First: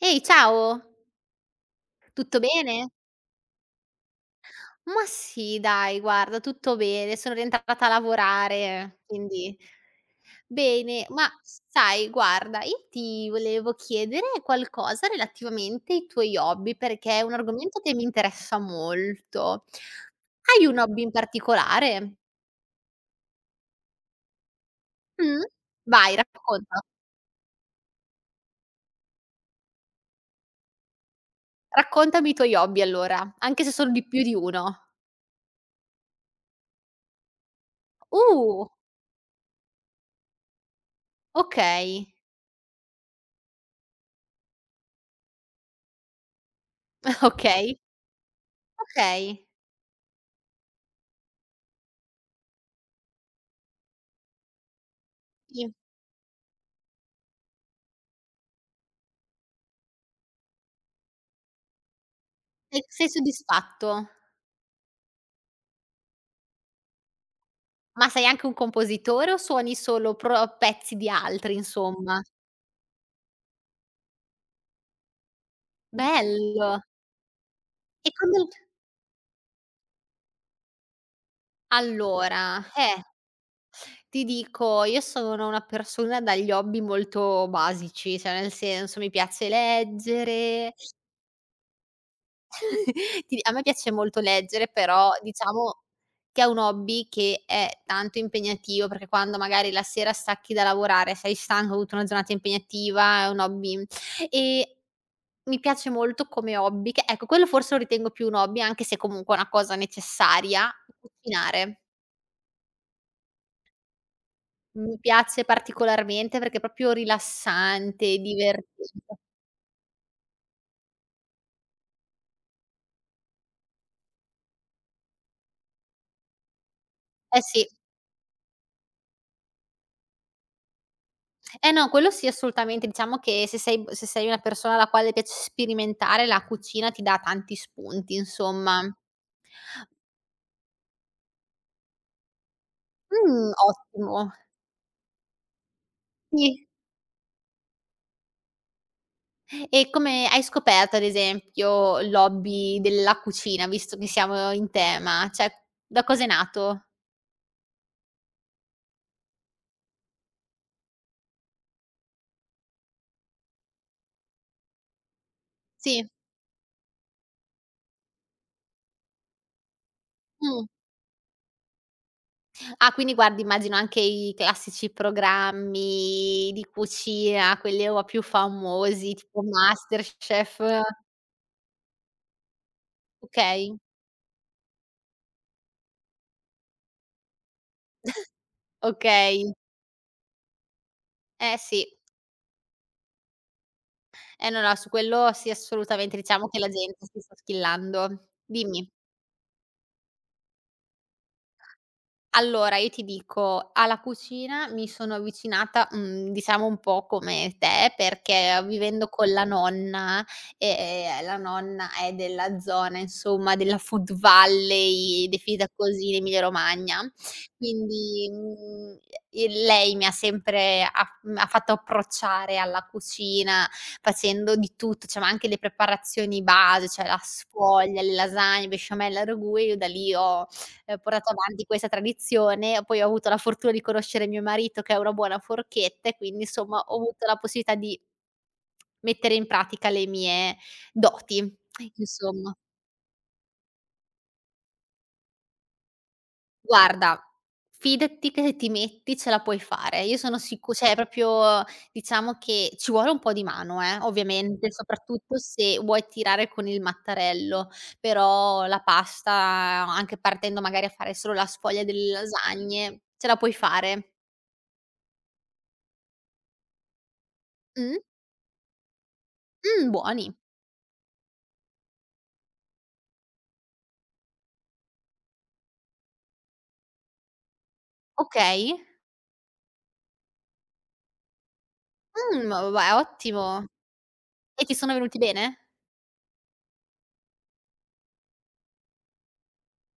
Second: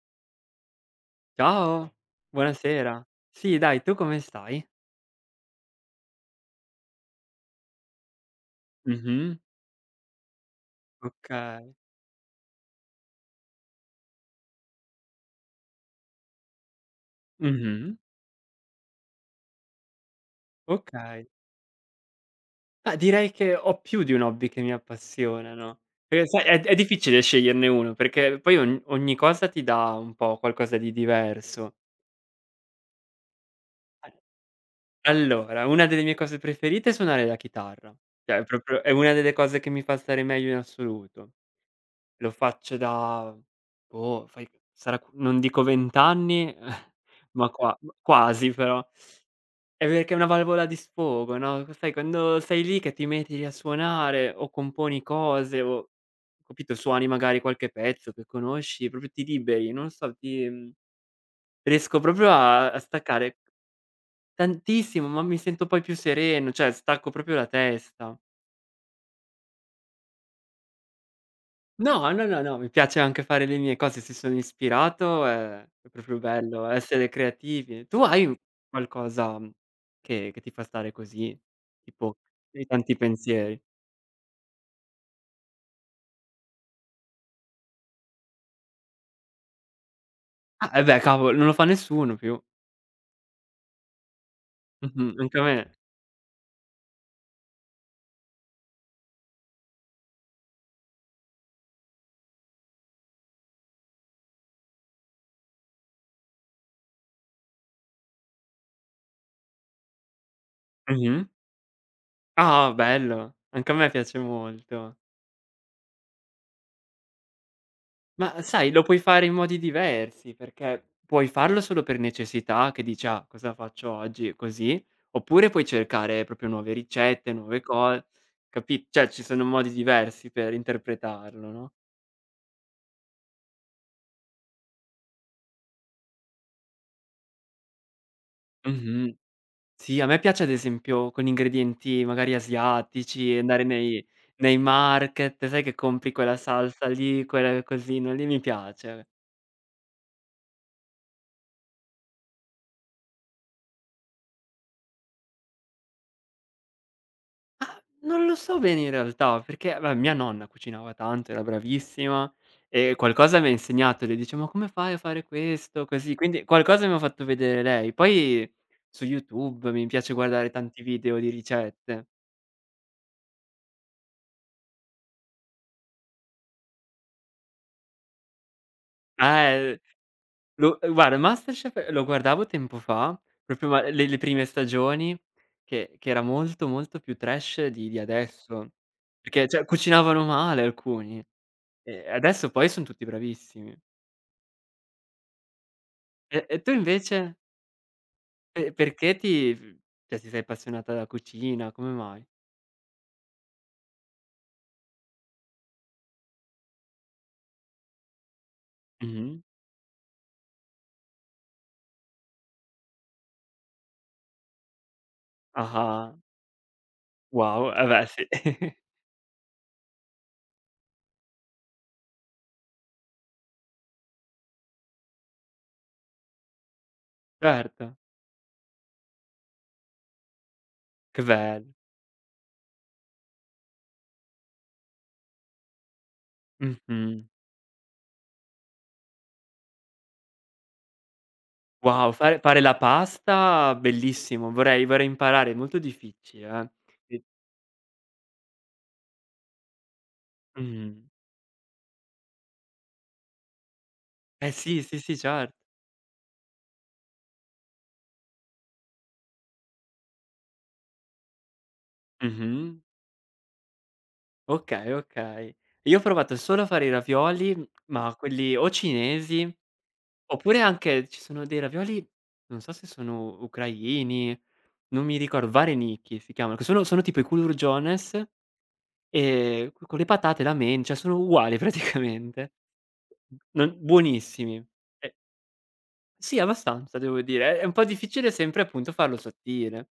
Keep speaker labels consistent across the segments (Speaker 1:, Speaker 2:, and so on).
Speaker 1: Ehi, ciao,
Speaker 2: Ciao,
Speaker 1: tutto bene?
Speaker 2: buonasera. Sì, dai, tu come stai?
Speaker 1: Ma sì, dai, guarda, tutto bene, sono rientrata a lavorare,
Speaker 2: Mh-mh.
Speaker 1: quindi bene. Ma
Speaker 2: Okay.
Speaker 1: sai, guarda, io ti volevo chiedere qualcosa relativamente ai tuoi hobby, perché è un argomento che
Speaker 2: Mh-mh.
Speaker 1: mi interessa molto. Hai un hobby in
Speaker 2: Okay.
Speaker 1: particolare?
Speaker 2: Ma direi che ho più di un hobby che mi
Speaker 1: Mh?
Speaker 2: appassionano,
Speaker 1: Vai,
Speaker 2: perché sai è
Speaker 1: racconta.
Speaker 2: difficile sceglierne uno, perché poi ogni cosa ti dà un po' qualcosa di diverso.
Speaker 1: Raccontami i tuoi hobby allora, anche se sono di più di uno.
Speaker 2: Allora, una delle mie cose preferite è suonare la chitarra, cioè è
Speaker 1: Uh,
Speaker 2: proprio, è una delle cose che mi fa stare meglio in assoluto.
Speaker 1: okay,
Speaker 2: Lo faccio da boh, fai sarà non dico 20 anni, ma
Speaker 1: okay,
Speaker 2: quasi però.
Speaker 1: okay.
Speaker 2: Perché è una valvola di sfogo, no, sai quando sei lì che ti metti lì a suonare o componi cose
Speaker 1: Sì.
Speaker 2: o capito, suoni magari qualche pezzo che conosci, proprio ti liberi, non so, riesco proprio a
Speaker 1: E
Speaker 2: a
Speaker 1: sei
Speaker 2: staccare
Speaker 1: soddisfatto?
Speaker 2: tantissimo, ma mi sento poi più sereno, cioè stacco proprio la
Speaker 1: Ma
Speaker 2: testa.
Speaker 1: sei anche un compositore o suoni solo pro pezzi di altri
Speaker 2: No,
Speaker 1: insomma?
Speaker 2: no, no, no, mi piace anche fare le mie cose, se sono ispirato è proprio bello
Speaker 1: Bello!
Speaker 2: essere creativi. Tu
Speaker 1: E
Speaker 2: hai u
Speaker 1: quando
Speaker 2: qualcosa, che ti fa stare così? Tipo,
Speaker 1: allora,
Speaker 2: hai tanti pensieri?
Speaker 1: ti dico io sono una persona dagli hobby molto basici, cioè nel senso mi piace
Speaker 2: Ah,
Speaker 1: leggere.
Speaker 2: e beh cavolo, non lo fa nessuno più.
Speaker 1: ti A me piace molto leggere, però
Speaker 2: Mh-mh, anche a me.
Speaker 1: diciamo che è un hobby che è tanto impegnativo, perché quando magari la sera stacchi da lavorare, sei stanco, hai avuto una giornata impegnativa, è un hobby, ehm Mi piace molto come hobby che ecco, quello forse lo ritengo più un hobby, anche se comunque è una cosa necessaria,
Speaker 2: Mh-mh.
Speaker 1: cucinare.
Speaker 2: Ah, bello. Anche a me piace molto.
Speaker 1: Mi piace particolarmente perché è proprio rilassante,
Speaker 2: Ma sai, lo puoi
Speaker 1: divertente.
Speaker 2: fare in modi diversi, perché puoi farlo solo per necessità, che dici: "Ah, cosa faccio oggi?" Così, oppure puoi cercare proprio nuove ricette,
Speaker 1: Eh
Speaker 2: nuove
Speaker 1: sì.
Speaker 2: co capi cioè ci sono modi diversi per interpretarlo,
Speaker 1: Eh
Speaker 2: no?
Speaker 1: no, quello sì assolutamente. Diciamo che se sei una persona alla quale piace sperimentare, la cucina ti dà tanti spunti, insomma.
Speaker 2: Mh-mh. Sì, a me piace ad esempio con ingredienti magari asiatici, andare nei
Speaker 1: Ottimo.
Speaker 2: nei market, sai che compri quella
Speaker 1: Sì.
Speaker 2: salsa lì, quel cosino lì, mi piace.
Speaker 1: E come hai scoperto, ad esempio, l'hobby della cucina, visto che siamo in tema? Cioè, da cos'è nato?
Speaker 2: Non lo so bene in realtà, perché beh, mia nonna cucinava tanto, era bravissima e qualcosa mi ha insegnato, le dice: "Ma come fai a fare questo?"
Speaker 1: Sì,
Speaker 2: Così, quindi qualcosa mi ha fatto vedere lei. Poi su YouTube mi piace guardare
Speaker 1: mh.
Speaker 2: tanti video di ricette.
Speaker 1: Ah, quindi guardi immagino anche i classici programmi di cucina, quelli un po' più famosi, tipo
Speaker 2: Eh.
Speaker 1: MasterChef.
Speaker 2: Lo uhm, guarda, Masterchef lo guardavo tempo fa, proprio
Speaker 1: Okay,
Speaker 2: ma le prime stagioni che era molto, molto più trash di adesso, perché
Speaker 1: okay.
Speaker 2: cioè cucinavano male alcuni,
Speaker 1: Eh sì.
Speaker 2: e adesso poi son tutti bravissimi.
Speaker 1: Eh no, no, su quello sì, assolutamente,
Speaker 2: E
Speaker 1: diciamo
Speaker 2: e
Speaker 1: che la
Speaker 2: tu
Speaker 1: gente
Speaker 2: invece,
Speaker 1: si sta schillando.
Speaker 2: pe
Speaker 1: Dimmi.
Speaker 2: perché ti f cioè ti sei appassionata alla cucina, come mai?
Speaker 1: Allora, io ti dico, alla cucina mi sono avvicinata, diciamo un po' come te, perché vivendo con
Speaker 2: Mh-mh.
Speaker 1: la nonna è della zona, insomma, della Food Valley, definita così in
Speaker 2: Ah-ah.
Speaker 1: Emilia Romagna,
Speaker 2: Wow, eh beh sì.
Speaker 1: quindi, e lei mi ha sempre ha fatto approcciare alla cucina facendo di tutto, cioè ma anche le preparazioni base, cioè la
Speaker 2: Certo,
Speaker 1: sfoglia, le lasagne, besciamella, ragù e io da lì ho
Speaker 2: che
Speaker 1: portato avanti
Speaker 2: bello.
Speaker 1: questa tradizione, poi ho avuto la fortuna di conoscere mio marito che è una buona forchetta e quindi insomma ho
Speaker 2: Mh-mh.
Speaker 1: avuto la possibilità di mettere in pratica le mie doti,
Speaker 2: Wow, fare
Speaker 1: insomma.
Speaker 2: fare la pasta bellissimo, vorrei imparare, è molto difficile,
Speaker 1: Guarda,
Speaker 2: eh.
Speaker 1: fidati che se ti metti ce la puoi fare. Io sono sicu cioè
Speaker 2: Mh.
Speaker 1: proprio diciamo che ci vuole un po' di mano
Speaker 2: Eh
Speaker 1: ovviamente,
Speaker 2: sì, sì, sì,
Speaker 1: soprattutto
Speaker 2: cert
Speaker 1: se vuoi tirare con il mattarello, però la pasta, anche partendo magari a fare solo la sfoglia delle
Speaker 2: mh-mh.
Speaker 1: lasagne, ce la puoi fare.
Speaker 2: Okay, okay. Io ho provato solo a fare i ravioli,
Speaker 1: Mh?
Speaker 2: ma quelli o cinesi,
Speaker 1: Buoni.
Speaker 2: oppure anche ci sono dei ravioli, non so se sono ucraini, non mi ricor vareniki si chiamano, che sono tipo i culurgiones,
Speaker 1: Okay.
Speaker 2: co con le patate, la mencia, sono uguali praticamente.
Speaker 1: Ma va ottimo.
Speaker 2: Non buonissimi.
Speaker 1: E ti sono
Speaker 2: Eh,
Speaker 1: venuti bene?
Speaker 2: sì, abbastanza devo dire. È un po' difficile sempre appunto farlo sottile.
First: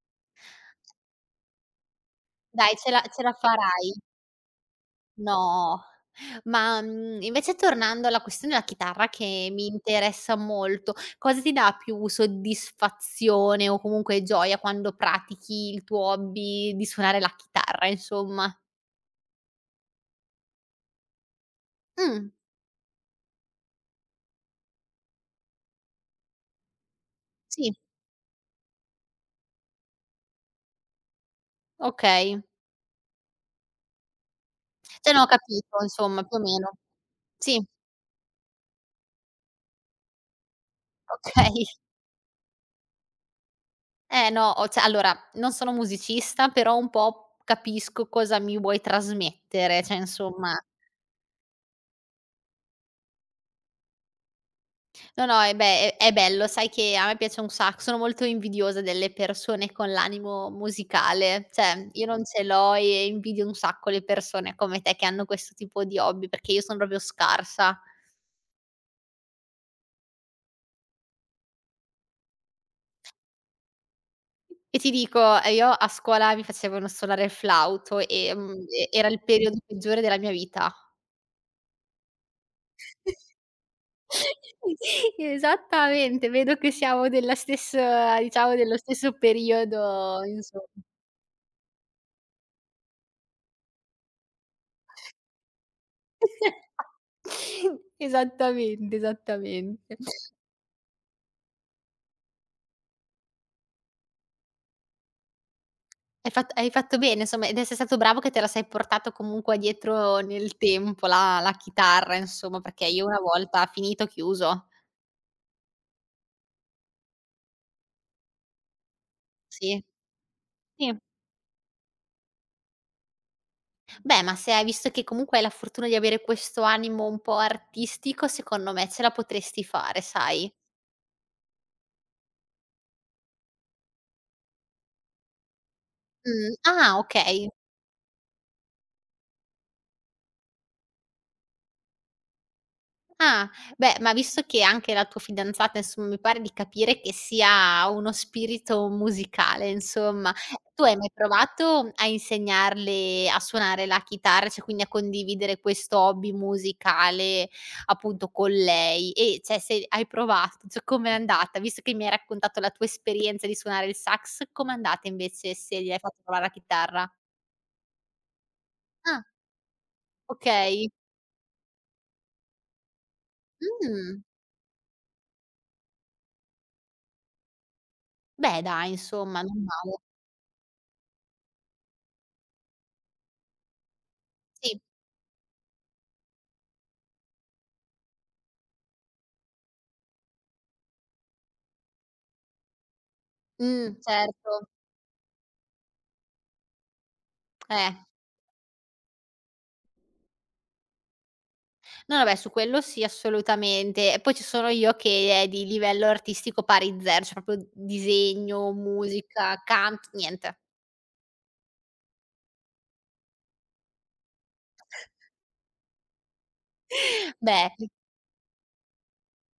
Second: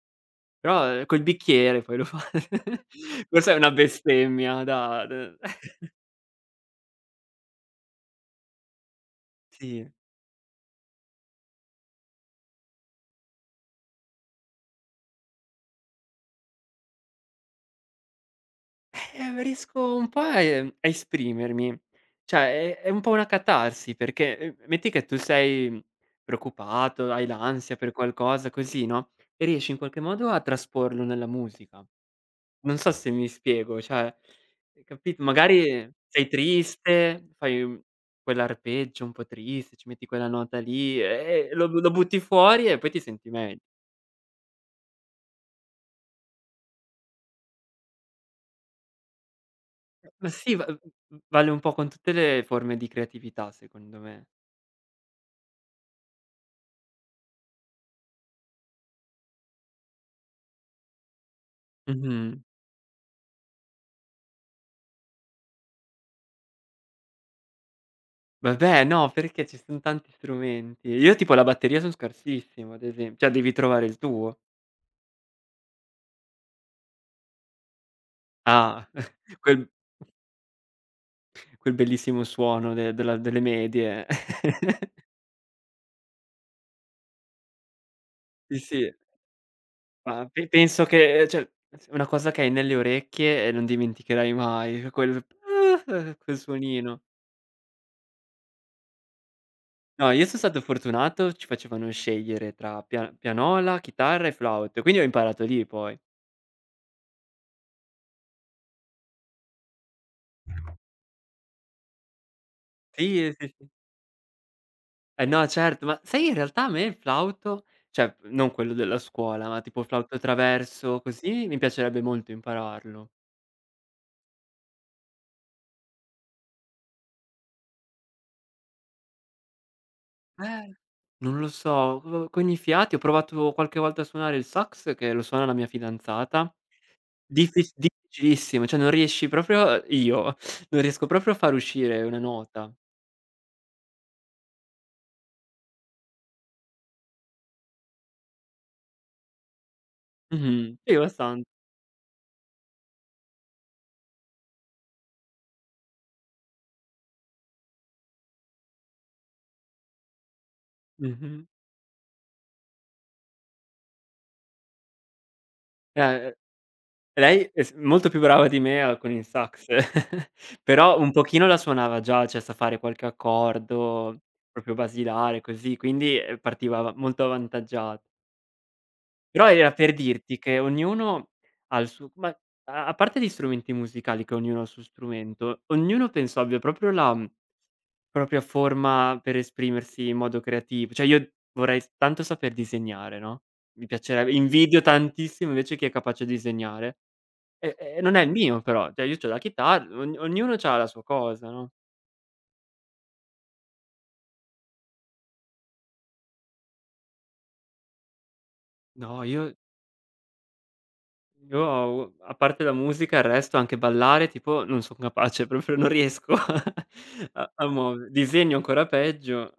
Speaker 2: Però, col bicchiere poi lo fa.
Speaker 1: Dai, ce la
Speaker 2: Questa è una
Speaker 1: farai.
Speaker 2: bestemmia da d
Speaker 1: No. Ma, invece tornando alla questione della chitarra che mi
Speaker 2: sì.
Speaker 1: interessa molto, cosa ti dà più soddisfazione o comunque gioia quando pratichi il tuo hobby di suonare la chitarra insomma?
Speaker 2: Riesco un po' a esprimermi.
Speaker 1: Mh,
Speaker 2: Cioè, è un po' una catarsi, perché, metti che tu sei preoccupato, hai
Speaker 1: sì,
Speaker 2: l'ansia per qualcosa così, no, e riesci in qualche modo a trasporlo nella musica.
Speaker 1: okay.
Speaker 2: Non so se mi spiego, cioè,
Speaker 1: Cioè
Speaker 2: capi
Speaker 1: no, ho capito
Speaker 2: magari
Speaker 1: insomma,
Speaker 2: sei
Speaker 1: più o meno.
Speaker 2: triste,
Speaker 1: Sì,
Speaker 2: fai, quell'arpeggio un po' triste, ci metti quella nota lì, e
Speaker 1: okay.
Speaker 2: lo butti fuori e poi ti senti meglio.
Speaker 1: Eh no, o cioè allora, non sono musicista, però un po' capisco cosa mi vuoi trasmettere, cioè
Speaker 2: Ma
Speaker 1: insomma
Speaker 2: sì, va v vale un po' con tutte le forme di creatività secondo me.
Speaker 1: no, no, eh beh, è bello, sai che a me piace un sac sono molto invidiosa delle persone con l'animo musicale, cioè io non
Speaker 2: Mh-mh.
Speaker 1: ce l'ho e invidio un sacco le persone come te che hanno questo tipo di hobby, perché io sono proprio scarsa.
Speaker 2: Vabbè no, perché ci son tanti strumenti. Io tipo la batteria son scarsissimo, ad esem cioè devi trovare il tuo.
Speaker 1: E ti dico, io a scuola mi facevano suonare il flauto e, mhmm,
Speaker 2: Ah,
Speaker 1: e era il periodo
Speaker 2: quel
Speaker 1: peggiore della mia vita.
Speaker 2: quel bellissimo suono de della delle medie.
Speaker 1: Esattamente, vedo che siamo della stessa diciamo
Speaker 2: Sì,
Speaker 1: dello
Speaker 2: sì.
Speaker 1: stesso periodo
Speaker 2: Ma pe
Speaker 1: inso
Speaker 2: penso che, cioè, una cosa che hai nelle orecchie e non dimenticherai mai, cioè, quel "ah", quel suonino.
Speaker 1: Esattamente, esattamente.
Speaker 2: No, io son stato fortunato, ci facevano scegliere tra pianola, chitarra e flauto, quindi ho imparato lì poi.
Speaker 1: Hai fatto bene insomma ed sei stato bravo che te la sei portato comunque dietro nel tempo la chitarra insomma, perché io una
Speaker 2: Sì, sì,
Speaker 1: volta
Speaker 2: sì.
Speaker 1: finito, chiuso.
Speaker 2: Eh no, certo, ma sai in realtà a me il flauto, cioè non quello della scuola, ma
Speaker 1: Sì,
Speaker 2: tipo flauto
Speaker 1: sì.
Speaker 2: traverso, così, mi piacerebbe molto impararlo.
Speaker 1: Beh, ma se hai visto che comunque hai la fortuna di avere questo animo un po' artistico, secondo me ce la potresti fare, sai?
Speaker 2: Eh, non lo so, co con i fiati, ho provato qualche volta a suonare il sax che lo suona la mia fidanzata.
Speaker 1: Ah okay.
Speaker 2: Difficilissimo, cioè non riesci proprio, io non riesco proprio a far uscire una nota.
Speaker 1: Ah, beh, ma visto che anche la tua fidanzata, insomma, mi pare di capire che sia uno spirito musicale, insomma,
Speaker 2: Mh-mh.
Speaker 1: tu
Speaker 2: Sì,
Speaker 1: hai mai
Speaker 2: bastan
Speaker 1: provato a insegnarle a suonare la chitarra, cioè quindi a condividere questo hobby musicale appunto con lei? E cioè se hai provato, cioè com'è
Speaker 2: mh-mh.
Speaker 1: andata? Visto che mi hai raccontato la tua esperienza di suonare il sax, com'è andata invece se gli hai fatto
Speaker 2: Eh,
Speaker 1: provare la chitarra?
Speaker 2: lei è s molto più brava di me a con
Speaker 1: Ah,
Speaker 2: il sax,
Speaker 1: okay.
Speaker 2: però un pochino la suonava già, cioè sa fare qualche accordo
Speaker 1: Mh,
Speaker 2: proprio basilare così, quindi, partiva ava molto avvantaggia.
Speaker 1: beh dai insomma,
Speaker 2: Però
Speaker 1: non
Speaker 2: era per
Speaker 1: male.
Speaker 2: dirti che ognuno ha il suo, ma a parte gli strumenti musicali, che ognuno ha il
Speaker 1: Sì,
Speaker 2: suo strumento, ognuno penso abbia proprio la, propria forma per esprimersi in modo creativo. Cioè io vorrei s tanto saper disegnare, no, mi piacerebbe,
Speaker 1: certo.
Speaker 2: invidio tantissimo invece chi è capace a disegnare. E
Speaker 1: Eh.
Speaker 2: e non è il mio però, cioè io c'ho la chitarra, ognuno c'ha la sua cosa, no.
Speaker 1: No, vabbè su quello sì, assolutamente. E poi ci sono io che è di livello artistico pari zero, cioè proprio disegno,
Speaker 2: No, io
Speaker 1: musica, canto, niente.
Speaker 2: Io ho a parte la musica, il resto, anche ballare, tipo, non son capace, proprio non riesco a a
Speaker 1: Beh
Speaker 2: muove disegno ancora peggio.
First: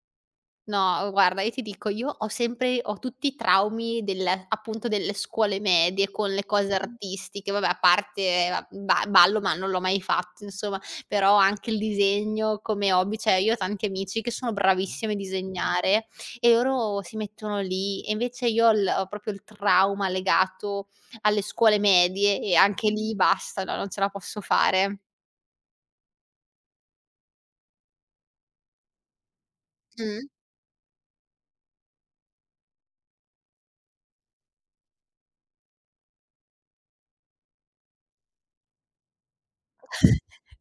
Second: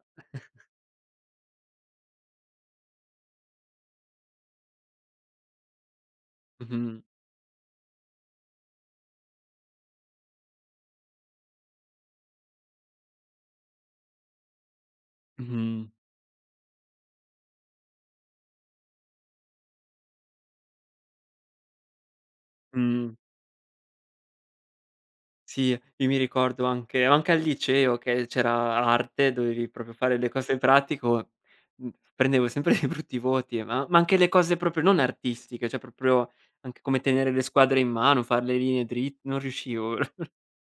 Speaker 1: no, guarda, io ti dico, io ho tutti i traumi del appunto, delle scuole medie con le cose
Speaker 2: Mh-mh,
Speaker 1: artistiche, vabbè a parte va ba ballo, ma non l'ho mai fatto insomma, però anche il disegno come hobby, cioè io ho tanti amici che sono bravissimi a
Speaker 2: mh-mh,
Speaker 1: disegnare e loro si mettono lì e invece io ho proprio il trauma legato alle scuole medie e anche lì
Speaker 2: mh.
Speaker 1: basta, no, non ce la posso fare.
Speaker 2: Sì, io mi ricordo anche al liceo che c'era arte, dovevi proprio fare
Speaker 1: Mh.
Speaker 2: le cose pratico, mh, prendevo sempre dei brutti voti, ma anche le cose proprio non artistiche, cioè proprio anche come tenere le squadre in mano, far le linee drit non riuscivo.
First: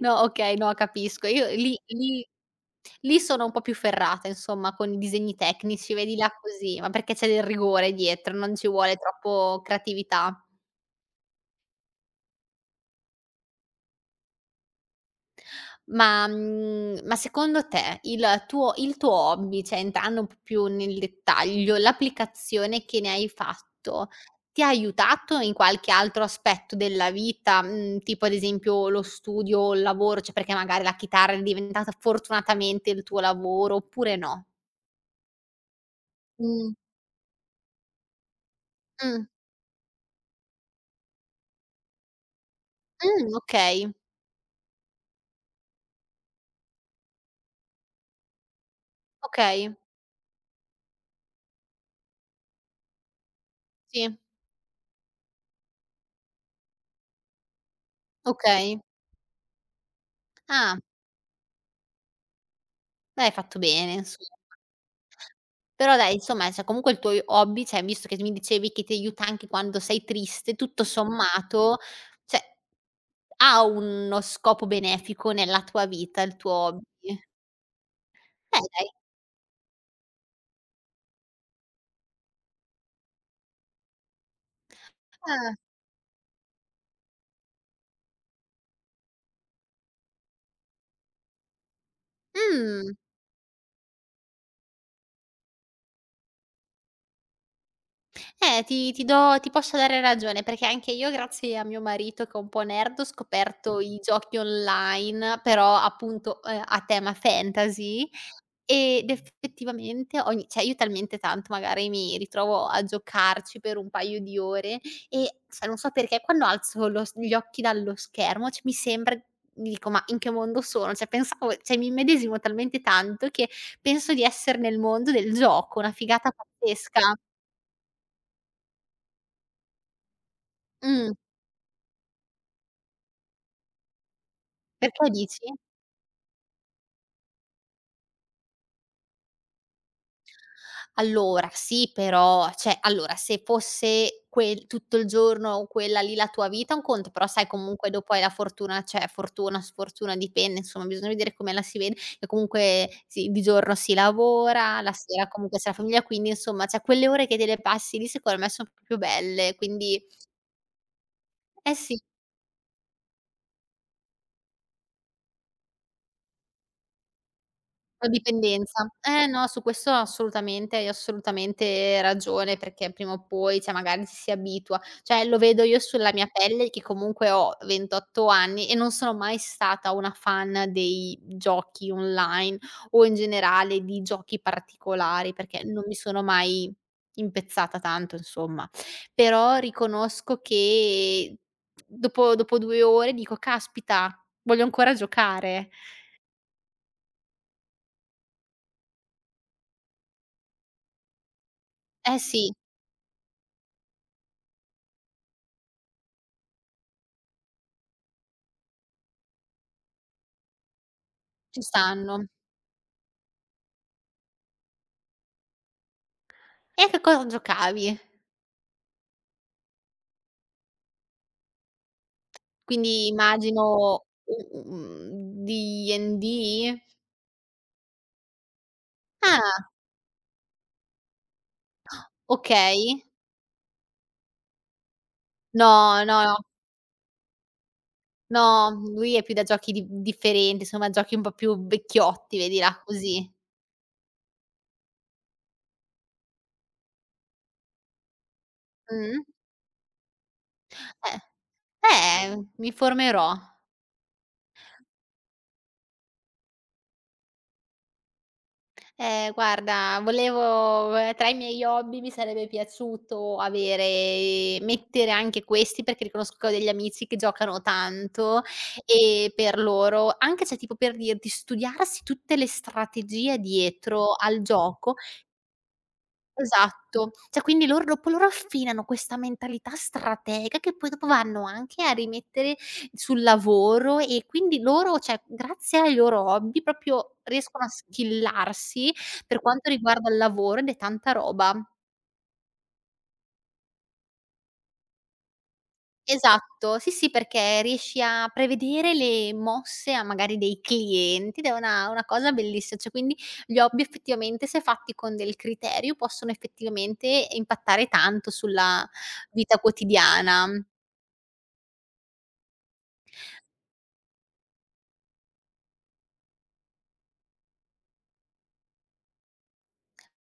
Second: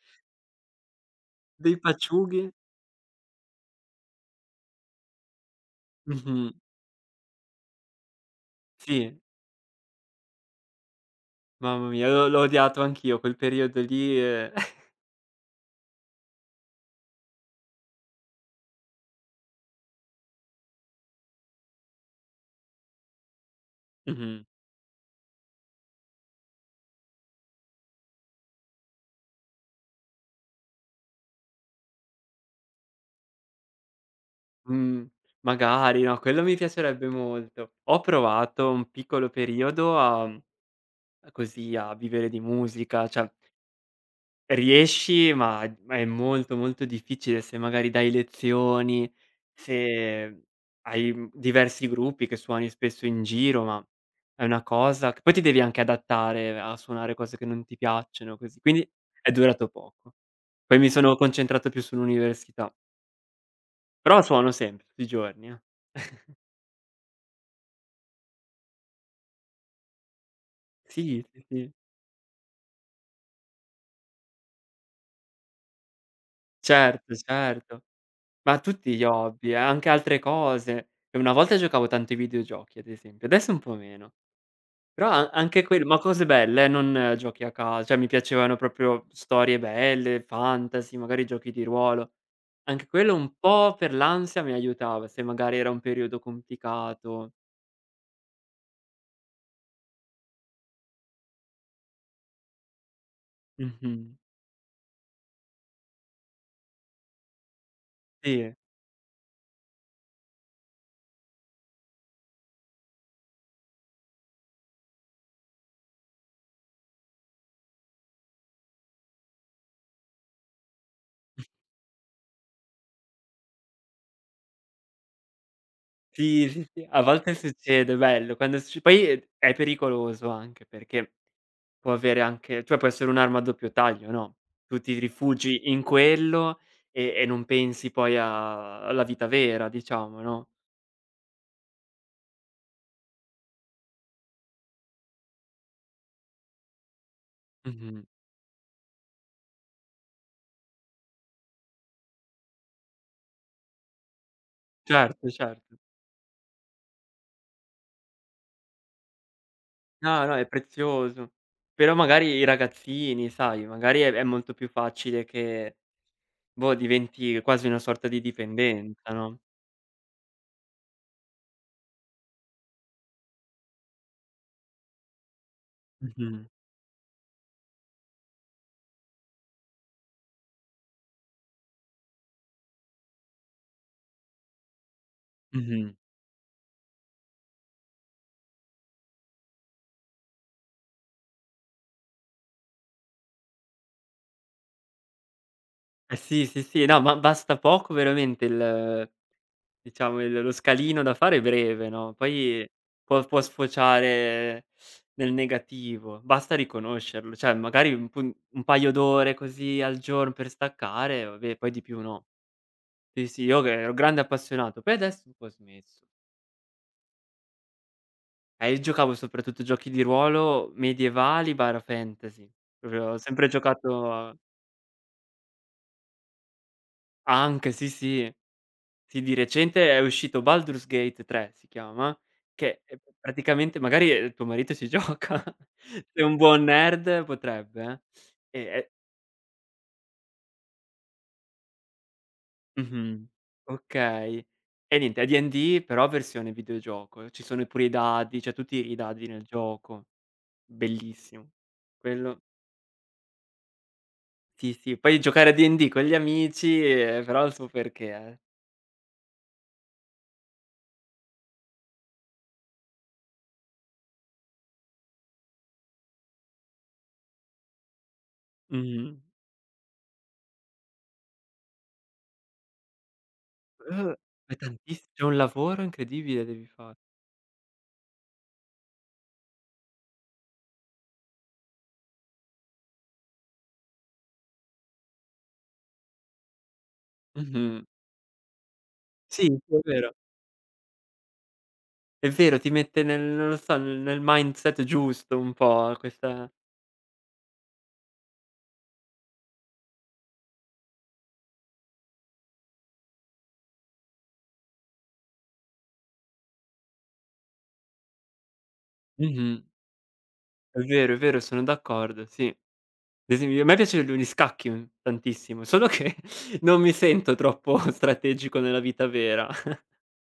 Speaker 1: No, okay, no, capisco. Io
Speaker 2: Dei
Speaker 1: lì lì
Speaker 2: paciughi.
Speaker 1: lì sono un po' più ferrata insomma con i disegni tecnici, vedi là
Speaker 2: Mh-mh,
Speaker 1: così, ma perché c'è del rigore dietro, non ci vuole
Speaker 2: sì.
Speaker 1: troppo creatività.
Speaker 2: Mamma mia, l'ho odiato anch'io quel periodo lì,
Speaker 1: Ma secondo te il tuo hobby, cioè entrando un po' più nel dettaglio, l'applicazione che ne hai fatto
Speaker 2: mh-mh,
Speaker 1: ti ha aiutato in qualche altro aspetto della vita, tipo ad esempio lo studio o il lavoro, cioè perché magari la chitarra è diventata fortunatamente il tuo lavoro oppure no?
Speaker 2: mhmm, magari, no, quello mi
Speaker 1: Mh.
Speaker 2: piacerebbe molto. Ho provato un
Speaker 1: Mh.
Speaker 2: piccolo periodo a, così, a vivere di musica, cioè
Speaker 1: Okay,
Speaker 2: riesci, ma è molto, molto difficile se magari dai lezioni,
Speaker 1: okay,
Speaker 2: se hai, diversi gruppi che suoni spesso in giro, ma
Speaker 1: sì,
Speaker 2: è una cosa che poi ti devi anche adattare a suonare cose che non ti piacciono, così.
Speaker 1: okay.
Speaker 2: Quindi è durato poco.
Speaker 1: Ah,
Speaker 2: Poi mi sono concentrato più sull'università,
Speaker 1: beh hai fatto bene
Speaker 2: però
Speaker 1: insomma.
Speaker 2: suono sempre, tutti i giorni, eh.
Speaker 1: Però dai, insomma, cioè comunque il tuo i hobby, cioè visto che mi dicevi che ti aiuta anche quando sei triste, tutto
Speaker 2: Sì, sì, sì.
Speaker 1: sommato, cioè ha uno scopo benefico nella tua vita il tuo hobby.
Speaker 2: Certo, certo. Ma
Speaker 1: Dai.
Speaker 2: tutti gli hobby, anche altre cose. E una volta giocavo tanto ai videogiochi, ad esempio, adesso un po' meno. Però a
Speaker 1: Ah.
Speaker 2: anche quel ma cose belle, non giochi a ca cioè mi piacevano proprio storie belle, fantasy, magari giochi di ruolo. Anche
Speaker 1: Mh.
Speaker 2: quello un po' per l'ansia mi aiutava, se magari era un periodo complicato.
Speaker 1: Ti posso dare ragione, perché anche io grazie a mio marito che è un po' nerd ho scoperto i
Speaker 2: Mh-mh.
Speaker 1: giochi online, però appunto, a tema fantasy.
Speaker 2: Sì.
Speaker 1: Ed effettivamente ogni cioè io talmente tanto magari mi ritrovo a giocarci per un paio di ore e cioè non so perché quando alzo lo s gli occhi dallo schermo, cioè mi sembra mi dico: "Ma in che mondo sono?" Cioè pensavo cioè mi immedesimo talmente tanto che penso di essere nel mondo del gioco, una figata
Speaker 2: Sì, sì, sì,
Speaker 1: pazzesca.
Speaker 2: a volte succede, bello, quando succ poi è pericoloso, anche
Speaker 1: Mh,
Speaker 2: perché può avere anche, cioè, può essere un'arma a doppio taglio, no, tu ti
Speaker 1: perché dici?
Speaker 2: rifugi in quello e non pensi poi a alla vita vera, diciamo, no.
Speaker 1: Allora sì, però cioè allora se fosse quel tutto il giorno quella lì la tua vita, un conto, però sai comunque
Speaker 2: Mh-mh.
Speaker 1: dopo hai la fortuna cioè fortuna, sfortuna, dipende, insomma bisogna vedere come la si vede, che comunque sì, di giorno si lavora, la sera
Speaker 2: Certo,
Speaker 1: comunque c'è
Speaker 2: certo.
Speaker 1: la famiglia, quindi insomma, cioè quelle ore che te le passi lì secondo me son proprio belle, quindi
Speaker 2: No, no, è prezioso.
Speaker 1: eh
Speaker 2: Però
Speaker 1: sì.
Speaker 2: magari i ragazzini, sai, magari è molto più facile che, boh, diventi quasi una
Speaker 1: La
Speaker 2: sorta di
Speaker 1: dipendenza.
Speaker 2: dipendenza,
Speaker 1: Eh
Speaker 2: no.
Speaker 1: no, su questo assolutamente hai assolutamente ragione, perché prima o poi, cioè magari ci si abitua. Cioè lo vedo io sulla mia
Speaker 2: Mh-mh.
Speaker 1: pelle che comunque ho 28 anni e non sono mai stata una fan dei giochi online o in generale di giochi particolari, perché non
Speaker 2: Mh-mh.
Speaker 1: mi sono mai impezzata tanto insomma. Però riconosco che dopo 2 ore dico: "Caspita, voglio ancora giocare."
Speaker 2: Eh sì, sì, sì, no, ma basta poco veramente il Diciamo, il lo scalino da fare è breve, no,
Speaker 1: Eh sì,
Speaker 2: poi può sfociare nel negativo, basta riconoscerlo, cioè magari un pun un paio d'ore così al giorno per staccare, vabbè,
Speaker 1: ci
Speaker 2: poi di più
Speaker 1: stanno.
Speaker 2: no. Sì, sì, io che ero grande appassionato, poi adesso un po' smesso.
Speaker 1: E a che cosa giocavi?
Speaker 2: Io giocavo soprattutto giochi di ruolo medievali/fantasy,
Speaker 1: Quindi
Speaker 2: proprio ho sempre
Speaker 1: immagino
Speaker 2: giocato,
Speaker 1: D&D?
Speaker 2: anche, sì, sì. Sì, di
Speaker 1: Ah,
Speaker 2: recente è uscito Baldur's Gate 3 si chiama, che,
Speaker 1: okay.
Speaker 2: praticamente magari, tuo marito ci gioca,
Speaker 1: No,
Speaker 2: se è
Speaker 1: no, no.
Speaker 2: un buon nerd potrebbe, eh. E
Speaker 1: No,
Speaker 2: e
Speaker 1: lui è più da giochi di differenti, insomma giochi un po' più vecchiotti, vedila così.
Speaker 2: mh-mh, okay. E niente, è D&D però versione videogioco, ci sono pure i dadi, c'è tutti i
Speaker 1: Mh.
Speaker 2: dadi nel gioco,
Speaker 1: Eh,
Speaker 2: bellissimo. Quello
Speaker 1: mi informerò.
Speaker 2: sì, sì, poi giocare a D&D con gli amici, però ha il suo perché, eh.
Speaker 1: Guarda, volevo tra i miei hobby mi sarebbe piaciuto avere mettere anche questi, perché riconosco che ho degli amici che giocano tanto
Speaker 2: Mh-mh.
Speaker 1: e per loro anche se tipo per dirti studiarsi tutte le strategie
Speaker 2: Uh,
Speaker 1: dietro al
Speaker 2: è
Speaker 1: gioco.
Speaker 2: tantiss c'è un lavoro incredibile devi fa
Speaker 1: Esatto. Cioè quindi loro dopo lo raffinano questa mentalità stratega che poi dopo vanno anche a rimettere sul lavoro e quindi loro cioè grazie ai loro hobby proprio riescono a
Speaker 2: mh-mh.
Speaker 1: skillarsi per
Speaker 2: Sì,
Speaker 1: quanto
Speaker 2: sì è
Speaker 1: riguarda
Speaker 2: vero.
Speaker 1: il lavoro ed è tanta roba.
Speaker 2: È vero, ti mette nel, non lo so, nel mindset giusto, un po' questa.
Speaker 1: Esatto, sì, sì, perché riesci a prevedere le mosse a magari dei clienti ed è una cosa bellissi cioè quindi gli hobby effettivamente se fatti con del criterio possono effettivamente impattare tanto sulla vita
Speaker 2: Mh-mh.
Speaker 1: quotidiana.
Speaker 2: È vero, sono d'accordo, sì. Ad esempio a me piace lo gli scacchi un tantissimo, solo che non mi sento troppo strategico nella vita vera.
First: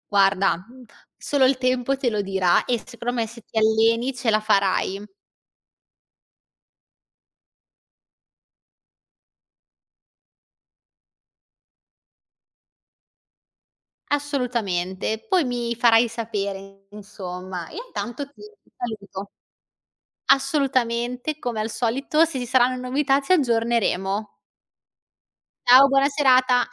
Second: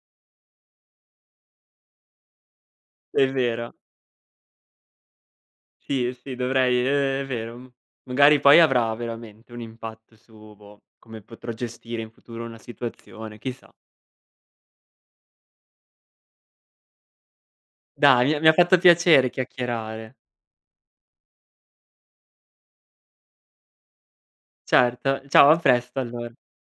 Speaker 1: Guarda, solo il tempo te lo dirà e secondo me
Speaker 2: È
Speaker 1: se ti
Speaker 2: vero.
Speaker 1: alleni ce la farai.
Speaker 2: Sì, sì, dovrei, è vero. M magari poi avrà veramente un impatto su, boh, come potrò gestire in futuro una situazione, chissà.
Speaker 1: Assolutamente. Poi mi farai sapere insomma. Io
Speaker 2: Dai,
Speaker 1: intanto
Speaker 2: mi
Speaker 1: ti
Speaker 2: ha mi ha fatto piacere
Speaker 1: saluto.
Speaker 2: chiacchierare.
Speaker 1: Assolutamente, come al solito se ci saranno novità ci aggiorneremo.
Speaker 2: Certo, ciao, a
Speaker 1: Ciao,
Speaker 2: presto
Speaker 1: buona
Speaker 2: allora.
Speaker 1: serata.